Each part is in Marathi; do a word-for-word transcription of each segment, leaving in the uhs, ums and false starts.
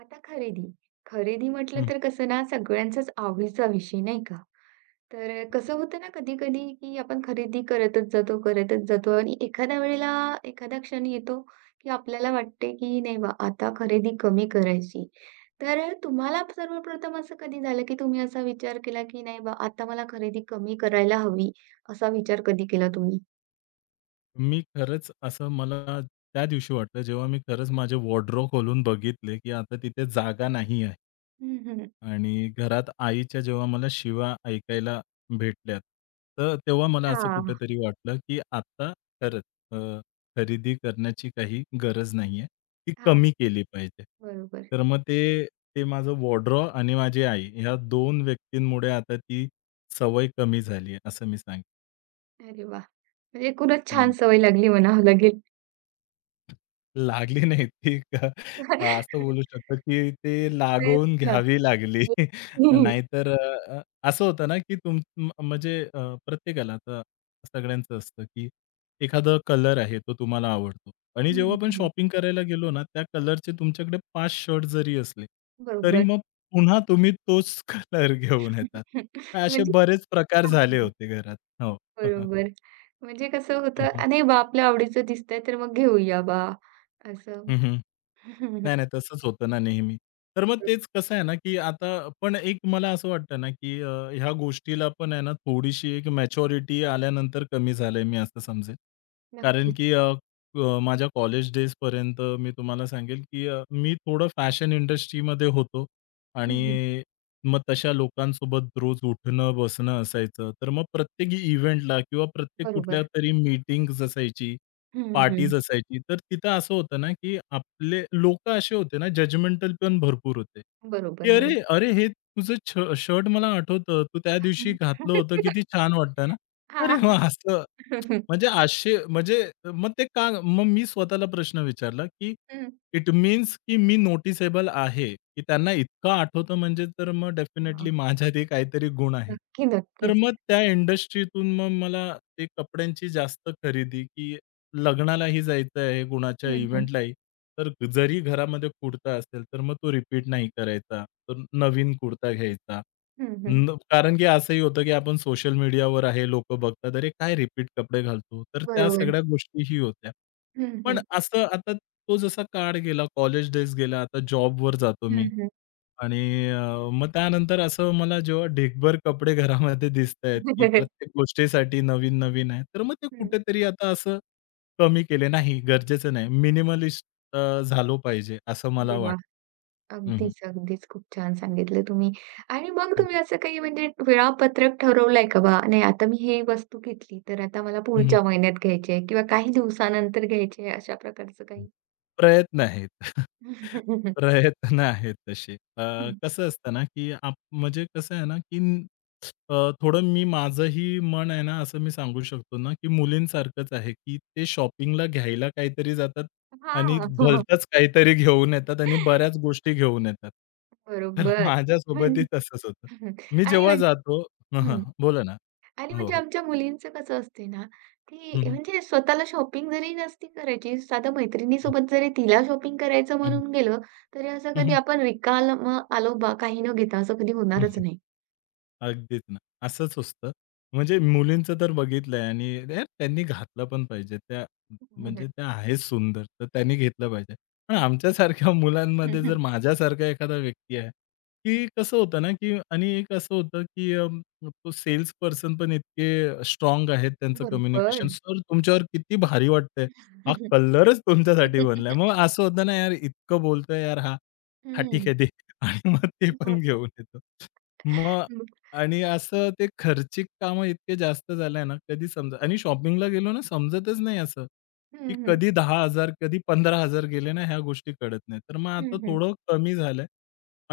आता खरेदी. खरेदी म्हटलं हं. तर कसं ना सगळ्यांचाच आवडीचा विषय नाही का? तर अ, कसं होतं ना कधी-कधी की आपण खरेदी करतच जातो, करतच जातो आणि एखाद्या वेळेला एखादा क्षण येतो की आपल्याला वाटते की नाही बा आता खरेदी कमी करायची. तर तुम्हाला सर्वप्रथम असं कधी झालं की तुम्ही असा विचार केला की नाही बा आता मला खरेदी कमी करायला हवी, असा विचार कधी केला तुम्ही? मी खरंच असं मला त्या दिवशी वाटलं, जेव्हा मी खरंच माझे वॉर्डरोब खोलून बघितले, की आता तिथे जागा नाही आहे. हं, हं. आणि घरात आईच्या जेव्हा मला शिव्या ऐकायला भेटल्यात, तर तेव्हा मला असं हां, कुठेतरी वाटलं, की आता खरंच अ, खरेदी करण्याची काही गरज नाही ती हां. कमी केली पाहिजे. बरोबर. तर मग ते ते माझं वॉर्डरोब आणि माझी आई ह्या दोन व्यक्तींमुळे आता ती सवय कमी झाली आहे, असं मी सांगेन. अरे वाह! म्हणजे एकूणच छान सवय लागली म्हणावं लागेल. लागली नाही ती अ, असं बोलू शकतो, की ते तेच लागवून ना. घ्यावी लागली. नाहीतर अ, असं होतं ना, की तुम म- म्हणजे अ, प्रत्येकाला आता सगळ्यांचं असतं, की एखादा कलर आहे तो तुम्हाला आवडतो आणि जेव्हा हं, आपण हं. शॉपिंग करायला गेलो ना, त्या कलरचे तुमच्याकडे पाच शर्ट जरी असले, तरी बरोबर. मग पुन्हा तुम्ही तोच कलर घेऊन येतात. तर असे म्हणजे बरेच प्रकार हां, झाले होते घरात. हो. बरोबर. म्हणजे कसं हं, होतं, हं. "नाही बा, आपल्या आवडीचं दिसतंय, तर मग घेऊया बा," असं. बरोबर. नाही, नाही. तसंच होतं ना नेहमी. तर मग तेच कसं आहे ना, की आता पण एक मला असं वाटतं ना, की अ, ह्या गोष्टीला पण आहे ना, थोडीशी एक मॅच्युरिटी आल्यानंतर कमी झालंय मी असं समजेल. कारण की नक्कीच. अ, अ, माझ्या कॉलेज डेजपर्यंत मी तुम्हाला सांगेल, की अ, मी थोडं फॅशन इंडस्ट्रीमध्ये होतो हं, हं. आणि मग तशा लोकांसोबत रोज उठणं, बसणं असायचं. तर मग प्रत्येक इव्हेंटला किंवा प्रत्येक बरोबर. कुठल्यातरी मीटिंग्ज असायची. हं, हं. पार्टीज असायची. तर तिथं असं होतं ना, की आपले लोकं असे होते ना, जजमेंटल पण भरपूर होते, बरोबर, की बरोबर. "अरे, अरे, हे तुझं छ शर्ट मला आठवतं. तू त्या दिवशी घातलं होतं. किती छान वाटतं ना." अरे हां. वाह! असं म्हणजे असे म्हणजे मग ते का मग मी स्वतःला प्रश्न विचारला, की हं. इट मीन्स की मी नोटिसेबल आहे, की त्यांना इतकं आठवतं म्हणजे तर मग हां. डेफिनेटली माझ्यातही काहीतरी गुण आहेत. नक्की, तर नक्कीच. मग त्या इंडस्ट्रीतून मग मला ते कपड्यांची जास्त खरेदी, की लग्नालाही जायचं आहे, कुणाच्या हं, हं. इव्हेंटलाही, तर जरी घरामध्ये कुर्ता असेल, तर मग तो रिपीट नाही करायचा. तर नवीन कुर्ता घ्यायचा. हं, हं. न कारण की असंही होतं, की आपण सोशल मीडियावर आहे, लोकं बघतात, "अरे, काय रिपीट कपडे घालतो?" तर त्या बरोबर. सगळ्या गोष्टीही होत्या. हं, पण हं. असं आता तो जसा काळ गेला, कॉलेज डेज गेला, आता जॉबवर जातो मी. हं, हं. आणि अ, मग त्यानंतर असं मला जेव्हा ढीगभर कपडे घरामध्ये दिसतायत, की हं. प्रत्येक गोष्टीसाठी नवीन-नवीन आहे. तर मग ते कुठेतरी आता असं कमी केले. नाही गरजेचं नाही. मिनिमलिस्ट अ, झालो पाहिजे असं अरे मला वाह! वाटतं. हं, हं. अगदीच, अगदीच. खूप छान सांगितलं तुम्ही. आणि मग तुम्ही असं काही म्हणजे वेळापत्रक ठरवलंय का बा, नाही आता मी हे वस्तू घेतली, तर आता मला पुढच्या महिन्यात घ्यायची आहे किंवा काही दिवसानंतर घ्यायची आहे, अशा प्रकारचं काही? प्रयत्न आहेत. प्रयत्न आहेत तसे. अ, हं. कसं असतं ना, की आप म्हणजे कसं आहे ना, की न- अ, थोडं मी माझंही मन आहे ना, असं मी सांगू शकतो ना, की मुलींसारखंच आहे, की ते शॉपिंगला घ्यायला काहीतरी जातात आणि हां. भलतंच काहीतरी घेऊन येतात आणि बऱ्याच गोष्टी घेऊन येतात. तर बरोबर. माझ्यासोबतही आणि तसंच होतं. मी जेव्हा म्हणजे जातो हं, हां. हं. बोला ना. आणि हो, म्हणजे हो. आमच्या मुलींचं कसं असते ना, हं, की हं. म्हणजे स्वतःला शॉपिंग जरी नसती करायची, साधं हं, मैत्रिणीसोबत जरी तिला शॉपिंग करायचं हं. म्हणून गेलं, तरी असं कधी हं, आपण रिकामं आलो बा काही न घेता असं कधी होणारच हं. नाही. अगदीच ना. असंच असतं. म्हणजे मुलींचं तर बघितलंय आणि यार त्यांनी घातलं पण पाहिजे. त्या म्हणजे त्या आहेत सुंदर, तर त्यांनी घेतलं पाहिजे. पण आमच्यासारख्या मुलांमध्ये जर माझ्यासारखा एखादा व्यक्ती आहे, की कसं होतं ना, की आणि एक असं होतं, की अ, तो सेल्स पर्सन पण इतके स्ट्राँग आहेत त्यांचं बरोबर. कम्युनिकेशन. "सर तुमच्यावर किती भारी वाटतंय. हा कलरच तुमच्यासाठी बनलाय." मग असं होतं ना, यार इतकं बोलतोय यार हा. "हां, ठीक हं. आहे दे." आणि मग ते पण घेऊन येतो. मग आणि असं ते खर्चिक कामं इतके जास्त झालंय ना, कधी समज आणि शॉपिंगला गेलो ना समजतच नाही असं, हं, की हं. हं, हं. कधी दहा हजार कधी पंधरा हजार गेले ना ह्या गोष्टी कळत नाही. तर मग हं, आता हं. थोडं कमी झालंय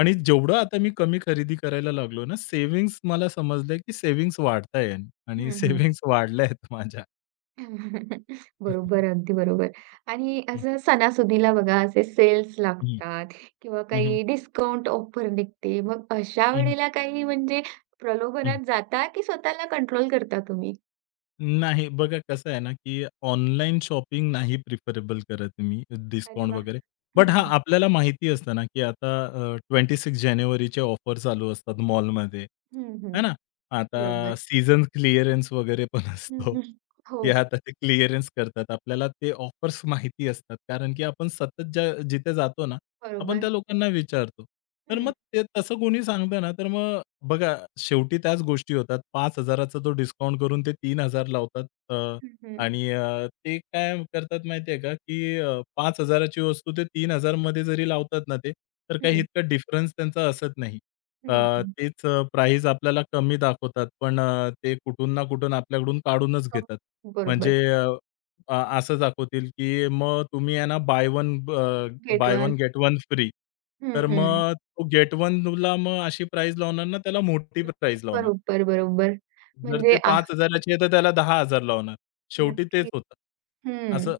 आणि जेवढं आता मी कमी खरेदी करायला लागलो ना, सेव्हिंग्ज मला समजलंय, की सेव्हिंग्ज वाढताय आणि हं, सेव्हिंग्ज वाढल्यात माझ्या. हं, बरोबर, अगदी बरोबर. आणि असं सणासुदीला बघा असे सेल्स हं, लागतात किंवा हं, हं, काही डिस्काउंट ऑफर निघते. मग अशा वेळेला काही म्हणजे प्रलोभनात जाता की स्वतःला कंट्रोल करता तुम्ही? नाही. बघा कसं आहे ना, की ऑनलाईन शॉपिंग नाही प्रिफरेबल करत मी अरे डिस्काउंट वाह! वगैरे. बट हां, हं, आपल्याला माहिती असतं ना, की आता अ, सव्वीस जानेवारीचे ऑफर चालू असतात मॉलमध्ये, हं, हं. है ना? आता बरोबर. सीझन क्लिअरन्स वगैरे पण हं, असतो, हं. हो, की आता ते क्लिअरन्स करतात. आपल्याला ते ऑफर्स माहिती असतात, कारण की आपण सतत ज्या जिथे जातो ना, आपण बरोबर. त्या लोकांना विचारतो. तर मग हं, ते तसं कोणी सांगतं ना, तर मग बघा, शेवटी त्याच गोष्टी होतात. पाच हजार चा तो डिस्काउंट करून ते तीन हजार लावतात. अ, हं, हं. आणि अ, ते काय करतात माहिती का, की अ, पाच हजार ची वस्तू ते तीन हजार मध्ये जरी लावतात ना ते, तर काही हं, इतका डिफरन्स त्यांचा असत नाही. अ, हं, हं. तेच अ, आपल्याला कमी दाखवतात, पण अ, ते कुठून ना कुठून आपल्याकडून काढूनच हो, घेतात. बरोबर. म्हणजे अ अ, असं दाखवतील, की मग तुम्ही आहे ना buy one uh, get buy one one. Get one free. हं, तर हं. मग तो गेट वनला मग अशी प्राईज लावणार ना, त्याला मोठी प्राईज लावणार. बरोबर, बरोबर. जर म्हणजे ते आह, पाच हजार ची आहे, तर त्याला दहा हजार लावणार. शेवटी तेच नक्की. होतं. हं. असं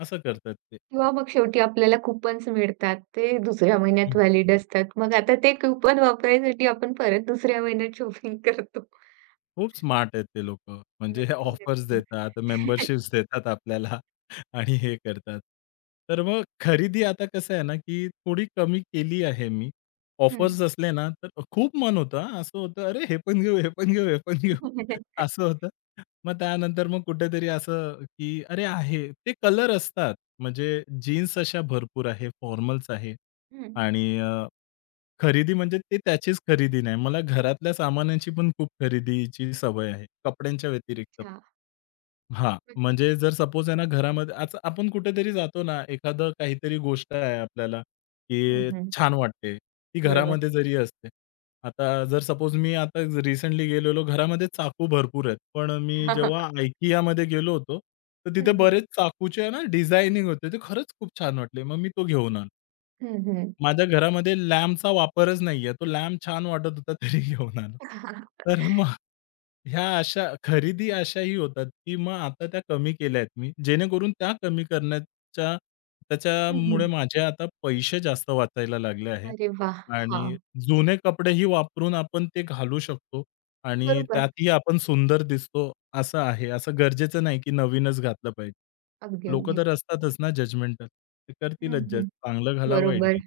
असं करतात किंवा मग शेवटी आपल्याला कुपन्स मिळतात. ते दुसऱ्या महिन्यात ते. व्हॅलिड असतात. मग आता ते कूपन वापरायसाठी आपण परत दुसऱ्या महिन्यात शॉपिंग करतो. खूप स्मार्ट आहेत ते लोकं. म्हणजे हे नक्की, ऑफर्स नक्की. देतात, मेंबरशिप्स देतात आपल्याला आणि हे करतात. तर मग खरेदी आता कसं आहे ना, की थोडी कमी केली आहे मी. हं. ऑफर्स असले ना, तर खूप मन होतं हां. असं होतं, "अरे हे पण घेऊ, हे पण घेऊ, हे पण घेऊ." असं होतं. मग त्यानंतर मग कुठेतरी असं, की "अरे आहे." ते कलर असतात. म्हणजे जीन्स अशा भरपूर आहे, फॉर्मल्स आहे हं. आणि खरेदी म्हणजे ते त्याचीच खरेदी नाही. मला घरातल्या सामानांची पण खूप खरेदीची सवय आहे, कपड्यांच्या व्यतिरिक्त. अच्छा. हां, म्हणजे जर सपोज आहे ना, घरामध्ये आज आपण कुठेतरी जातो ना, एखादं काहीतरी गोष्ट आहे आपल्याला, हं, की हं. छान वाटते. ती बरोबर. घरामध्ये जरी असते. आता जर सपोज मी आता रिसेंटली गेलेलो, घरामध्ये चाकू भरपूर आहेत. पण मी जेव्हा IKEAमध्ये गेलो होतो, तर हं, तिथे हं. बरेच चाकूचे आहे ना, डिझायनिंग होते. ते खरंच खूप छान वाटले. मग मी तो घेऊन आलो. हं, हं. माझ्या घरामध्ये लॅम्पचा वापरच नाहीये. तो लॅम्प छान वाटत होता तरी घेऊन आलो. तर मग ह्या अशा खरेदी अशाही होतात, की मग आता त्या कमी केल्या आहेत मी. जेणेकरून त्या कमी करण्याच्या त्याच्यामुळे हं, माझे आता पैसे जास्त वाचायला लागले आहेत. अरे वाह! आणि हां. जुने कपडेही वापरून आपण ते घालू शकतो आणि बरोबर. त्यातही आपण सुंदर दिसतो असं आहे. असं गरजेचं नाही, की नवीनच घातलं पाहिजे. अगदी, लोकं अगदीच. तर असतातच ना जजमेंटल. ते हं, करतीलच जज. हं. चांगलं घाला, वाईट बरोबर. घाला.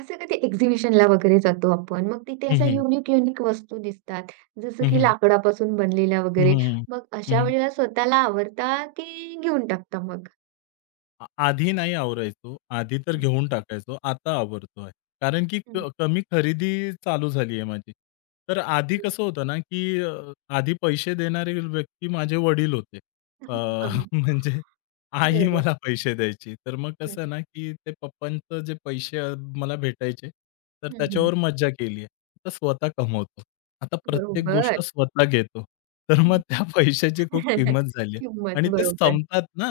असं कधी एक्झिबिशनला वगैरे जातो आपण, मग तिथे अशा युनिक-युनिक वस्तू दिसतात. जसं की Mhm. लाकडापासून बनलेल्या Mhm वगैरे. mhm. मग अशा Mhm. वेळेला स्वतःला आवडता की घेऊन टाकता मग? आ आधी नाही आवरायचो. आधी तर हं. घेऊन टाकायचो. आता आवरतो आहे. कारण की हं. क कमी खरेदी चालू झाली आहे माझी. तर आधी हं. कसं होतं ना, की अ, आधी पैसे देणारे व्यक्ती माझे वडील होते. अ, हां. म्हणजे आई बरोबर. मला पैसे द्यायची. तर मग हं. कसं ना, की ते पप्पांचं जे पैसे अ, मला भेटायचे, तर हं, हं. त्याच्यावर मज्जा केली आहे. तर स्वतः कमवतो. आता प्रत्येक गोष्ट बरोबर. स्वतः घेतो. तर मग हं. त्या पैशाची खूप किंमत झाली आहे किंमत आणि ते बरोबर. संपतात ना.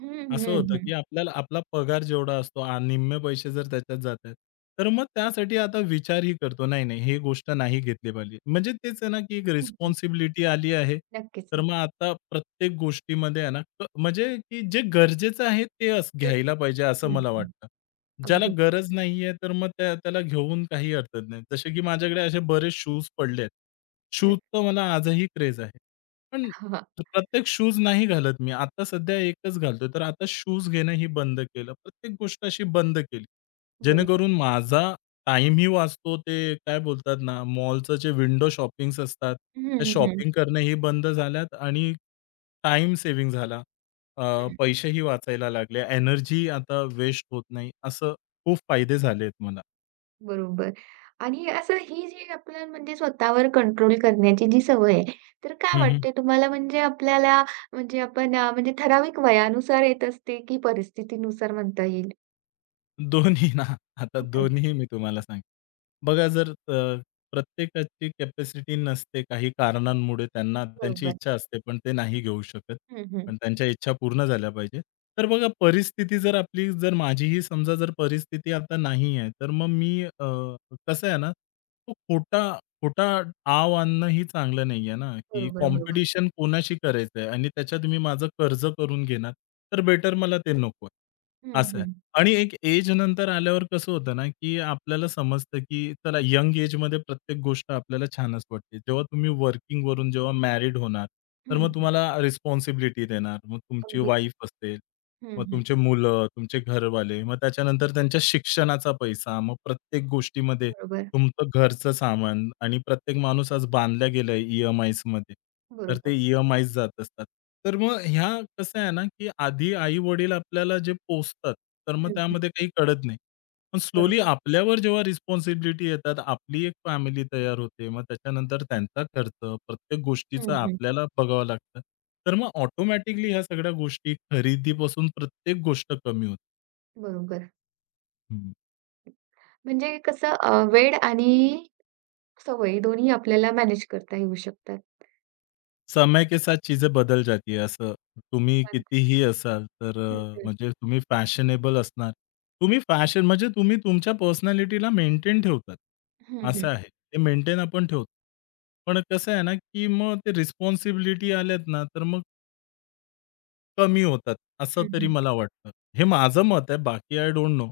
हं, असं हं, होतं, की हं. आपल्याला आपला पगार जेवढा असतो आ निम्मे पैसे जर त्याच्यात जातायत, तर मग त्यासाठी आता विचारही करतो, नाही, नाही हे गोष्ट नाही घेतली पाहिजे. म्हणजे तेच आहे ना, की एक हं, हं. रिस्पॉन्सिबिलिटी आली आहे. नक्कीच. तर मग आता प्रत्येक गोष्टीमध्ये आहे ना, क म्हणजे की जे गरजेचं आहे ते अस तेच. घ्यायला पाहिजे असं हं, मला हं. वाटतं. ज्याला अगदी बरोबर. गरज नाहीये तर मग त्या त्याला घेऊन काही अर्थ नाही. जसे की माझ्याकडे असे बरेच शूज पडले आहेत. हं. शूजचा मला आजही क्रेझ आहे. पण हां, हां. तर प्रत्येक शूज नाही घालत मी. आता सध्या एकच घालतोय. तर आता शूज घेणं ही बंद केलं. प्रत्येक गोष्ट अशी बंद केली. बरोबर. जेणेकरून माझा टाईमही वाचतो. ते काय बोलतात ना, मॉलचं जे विंडो शॉपिंग्स असतात, हं, त्या हं, हं. शॉपिंग करणं ही बंद झाल्यात आणि टाईम सेव्हिंग झाला. अ, हं. पैसेही वाचायला लागले. एनर्जी आता वेस्ट होत नाही. असं खूप फायदे झालेत मला. बरोबर. आणि असं ही जी आपल्याला म्हणजे स्वतःवर कंट्रोल करण्याची जी सवय आहे, तर काय हं, वाटते तुम्हाला म्हणजे आपल्याला म्हणजे आपण अ, म्हणजे ठराविक वयानुसार येत असते की परिस्थितीनुसार म्हणता येईल? दोन्ही ना. आता हं, दोन्ही मी तुम्हाला सांगेन. बघा जर अ, प्रत्येकाची कॅपॅसिटी नसते काही कारणांमुळे त्यांना त्यांची बरोबर. इच्छा असते, पण ते नाही घेऊ शकत. हं, हं. पण त्यांच्या इच्छा पूर्ण झाल्या पाहिजे. तर बघा परिस्थिती जर आपली जर माझीही समजा जर परिस्थिती आता नाही आहे, तर मग मी अ, कसं आहे ना, तो खोटा खोटा आव आणणं ही चांगलं नाही आहे ना, की बरोबर, बरोबर. कॉम्पिटिशन कोणाशी करायचं आहे आणि त्याच्यात मी माझं कर्ज करून घेणार, तर बेटर मला ते नको आहे. हं, असं आहे. हं. आणि एक एज नंतर आल्यावर कसं होतं ना, की आपल्याला समजतं, की चला यंग एज एजमध्ये प्रत्येक गोष्ट आपल्याला छानच वाटते. जेव्हा तुम्ही वर्किंगवरून जेव्हा मॅरिड होणार, तर हं, मग हं. तुम्हाला रिस्पॉन्सिबिलिटी देणार. मग तुमची अगदी. वाईफ असते, हं, मग हं. तुमचे मुलं, तुमचे घरवाले, मग त्याच्यानंतर त्यांच्या शिक्षणाचा पैसा, मग प्रत्येक गोष्टीमध्ये बरोबर, तुमचं घरचं सामान आणि प्रत्येक माणूस आज बांधला गेलाय ई-एम-आयजमध्ये. तर ते बरोबर. ई-एम-आयच जात असतात. तर मग ह्या कसं आहे ना, की आधी आई-वडील आपल्याला जे पोसतात, तर मग हं, हं. त्यामध्ये काही कळत नाही. पण स्लोली बरोबर. आपल्यावर जेव्हा रिस्पॉन्सिबिलिटी येतात, आपली एक फॅमिली तयार होते. मग त्याच्यानंतर त्यांचा खर्च, प्रत्येक हं, गोष्टीचं हं. आपल्याला बघावं लागतं. तर मग ऑटोमॅटिकली ह्या सगळ्या गोष्टी खरेदीपासून प्रत्येक गोष्ट कमी होते. बरोबर. म्हणजे कसं अ, वेळ आणि सवय दोन्ही आपल्याला मॅनेज करता येऊ शकतात. समय के साथ चीज़ें बदल जाती है असं तुम्ही हं, कितीही असाल तर अ, हं. म्हणजे तुम्ही फॅशनेबल असणार. तुम्ही फॅशन म्हणजे तुम्ही तुमच्या पर्सनॅलिटीला मेंटेन ठेवतात. हं, असं हं. आहे. ते मेंटेन आपण ठेवतो. पण कसं आहे ना, की मग ते रिस्पॉन्सिबिलिटी आल्यात ना, तर मग कमी होतात, असं हं, तरी हं. मला वाटतं. हे माझं मत आहे. बाकी आय डोंट नो.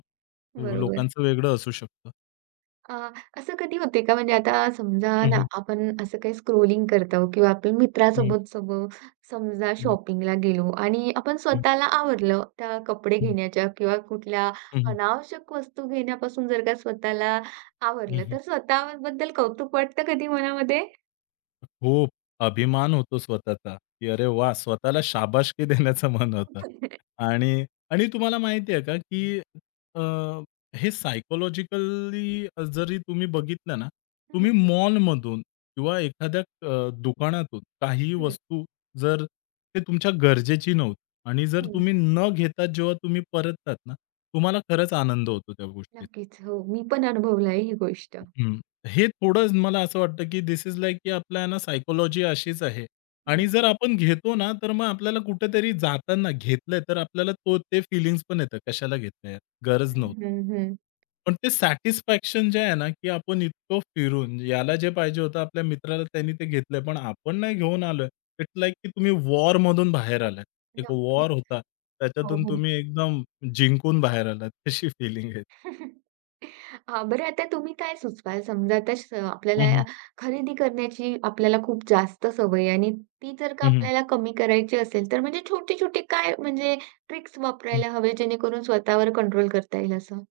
बरोबर. लोकांचं वेगळं असू शकतं. अ, असं कधी होते का म्हणजे आता समजा हं, ना हं. आपण असं काही स्क्रोलिंग करतो किंवा आपल्या हं, मित्रासोबत सोबत समजा हं, शॉपिंगला गेलो आणि आपण हं, स्वतःला आवरलं त्या कपडे हं, घेण्याच्या किंवा कुठल्या हं, अनावश्यक वस्तू घेण्यापासून जर का स्वतःला आवरलं तर स्वतःबद्दल कौतुक वाटतं कधी मनामध्ये? खूप अभिमान होतो स्वतःचा, की अरे वाह! स्वतःला शाबासकी देण्याचं मन होतं. आणि आणि तुम्हाला माहिती आहे का, की अ, हे सायकॉलॉजिकली जरी तुम्ही बघितलं ना, हं, तुम्ही मॉलमधून किंवा एखाद्या अ, दुकानातून काही हं, वस्तू जर ते तुमच्या गरजेची नव्हती आणि जर हं. तुम्ही न घेता जेव्हा तुम्ही परततात ना, तुम्हाला खरंच आनंद होतो त्या गोष्टीचा. नक्कीच. हो, मी पण अनुभवलं आहे ही गोष्ट. हं. हे थोडं मला असं वाटतं, की धिस इज लाइक की आपल्या ना सायकॉलॉजी अशीच आहे हं, आणि जर आपण घेतो ना, तर मग आपल्याला कुठेतरी जाताना घेतलंय, तर आपल्याला तो ते फीलिंग्स पण येतं, कशाला घेतलंय गरज हं, नव्हती. हं, हं. पण ते सॅटिस्फॅक्शन जे आहे ना, की आपण इतकं फिरून, याला जे पाहिजे होतं आपल्या मित्राला त्यांनी ते घेतलंय, पण आपण नाही घेऊन आलोय. इट्स लाइक की तुम्ही वॉरमधून बाहेर आलात. एक नक्कीच. वॉर होता, हो, त्याच्यातून हो. तुम्ही एकदम जिंकून बाहेर आलात, तशी फीलिंग आहे. हां, बरं आता तुम्ही काय सुचवाल? समजा आता स हं, आपल्याला हं. खरेदी करण्याची आपल्याला खूप जास्त सवय आहे आणि ती जर का हं, हं. आपल्याला कमी करायची असेल, तर म्हणजे छोटे-छोटे काय म्हणजे ट्रिक्स वापरायला हवे जेणेकरून स्वतःवर कंट्रोल करता येईल असं?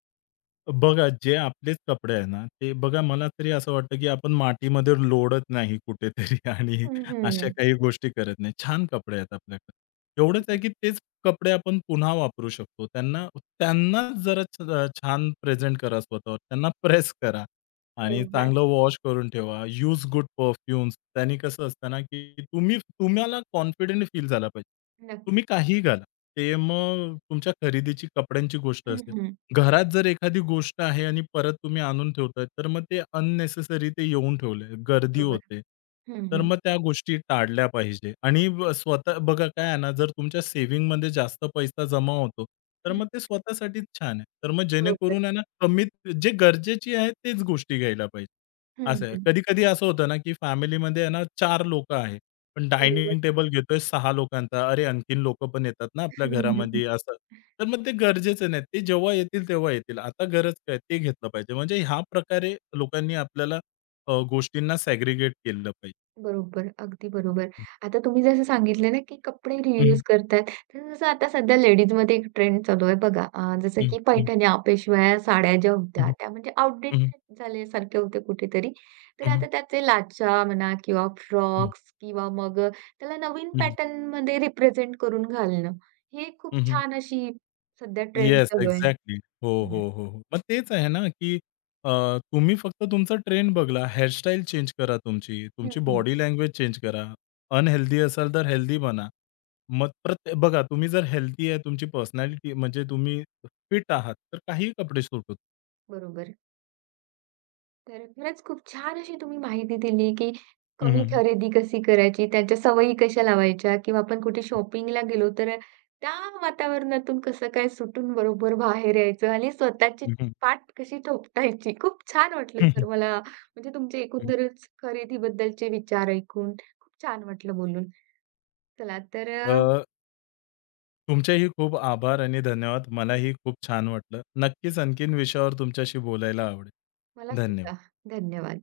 बघा, जे आपलेच कपडे आहे ना, ते बघा मला तरी असं वाटतं, की आपण मातीमध्ये लोळत नाही कुठेतरी आणि हं, अशा हं. काही गोष्टी करत नाही. छान कपडे आहेत आपल्याकडे. एवढंच आहे, बरोबर, की तेच कपडे आपण पुन्हा वापरू शकतो. त्यांना त्यांनाच जरा छ छान प्रेझेंट करा स्वतःवर. त्यांना प्रेस करा आणि बरोबर. चांगलं वॉश करून ठेवा. Use good perfumes. त्याने कसं असतं ना, की तुम्ही तुम्हाला कॉन्फिडंट फील झाला पाहिजे. तुम्ही नक्कीच. काहीही घाला. ते मग तुमच्या खरेदीची, कपड्यांची गोष्ट हं, असेल. हं. घरात जर एखादी गोष्ट आहे आणि परत तुम्ही आणून ठेवताय, तर मग ते अननेसेसरी ते येऊन ठेवलंय, गर्दी बरोबर. होते. हं, तर हं. मग त्या गोष्टी टाळल्या पाहिजे आणि ब स्वतः बघा काय आहे ना, जर तुमच्या सेव्हिंगमध्ये जास्त पैसा जमा होतो, तर हं, हं. मग ते स्वतःसाठीच छान आहे. तर मग बरोबर. जेणेकरून आहे ना, कमीत जे गरजेची आहे तेच गोष्टी घ्यायला पाहिजे. हं, असं आहे. हं. कधी-कधी असं होतं ना, की फॅमिलीमध्ये आहे ना चार लोकं आहेत. पण बरोबर. डायनिंग टेबल घेतोय सहा लोकांचा. अरे, आणखीन लोकं पण येतात ना आपल्या घरामध्ये असं. तर मग ते गरजेचं नाही. ते जेव्हा येतील तेव्हा येतील. आता गरज काय? ते घेतलं पाहिजे. म्हणजे ह्या प्रकारे लोकांनी आपल्याला अ, गोष्टींना सॅग्रीगेट केलं पाहिजे. बरोबर, अगदी बरोबर. हं. आता तुम्ही जसं सांगितलं ना, की कपडे हं, रियूज करतात. तर जसं आता सध्या लेडीजमध्ये एक ट्रेंड चालू आहे बघा, अ, जसं हं, की हं, पैठण्या, पेशव्या, साड्या ज्या हं, होत्या त्या हं, म्हणजे हं, आउटडेट झाल्यासारख्या होत्या कुठेतरी. तर हं, आता त्याचे लाचा म्हणा किंवा फ्रॉक्स किंवा मग अ, त्याला नवीन हं, पॅटर्नमध्ये रिप्रेझेंट करून घालणं. हे खूप हं. छान अशी सध्या ट्रेंड येस, चालू आहे. एक्झॅक्टली. हो, हं. हो, हो, हो. मग तेच आहे ना, की अ, तुम्ही फक्त तुमचा ट्रेंड बघला, हेअरस्टाईल चेंज करा तुमची, हं, तुमची हं. बॉडी लँग्वेज चेंज करा. अनहेल्दी असाल तर हेल्दी बना. मग प्रत्ये बघा तुम्ही जर हेल्दी आहे, तुमची पर्सनॅलिटी म्हणजे तुम्ही फिट आहात, तर काहीही कपडे सूट होतात. बरोबर. तर खरंच खूप छान अशी तुम्ही माहिती दिली, की हं, कमी हं. खरेदी कशी करायची, त्यांच्या सवयी कशा लावायच्या किंवा आपण कुठे शॉपिंगला गेलो तर अ, त्या वातावरणातून कसं काय सुटून बरोबर बाहेर यायचं आणि स्वतःची हं, हं. पाठ कशी ठोठायची. खूप छान वाटलं सर मला म्हणजे तुमचे एकंदरच खरेदीबद्दलचे विचार ऐकून खूप छान वाटलं बोलून. चला तर अ, अ, तुमचेही खूप आभार आणि धन्यवाद. मलाही खूप छान वाटलं. नक्कीच आणखीन विषयावर तुमच्याशी बोलायला आवडेल. मला सुद्धा धन्यवाद. धन्यवाद.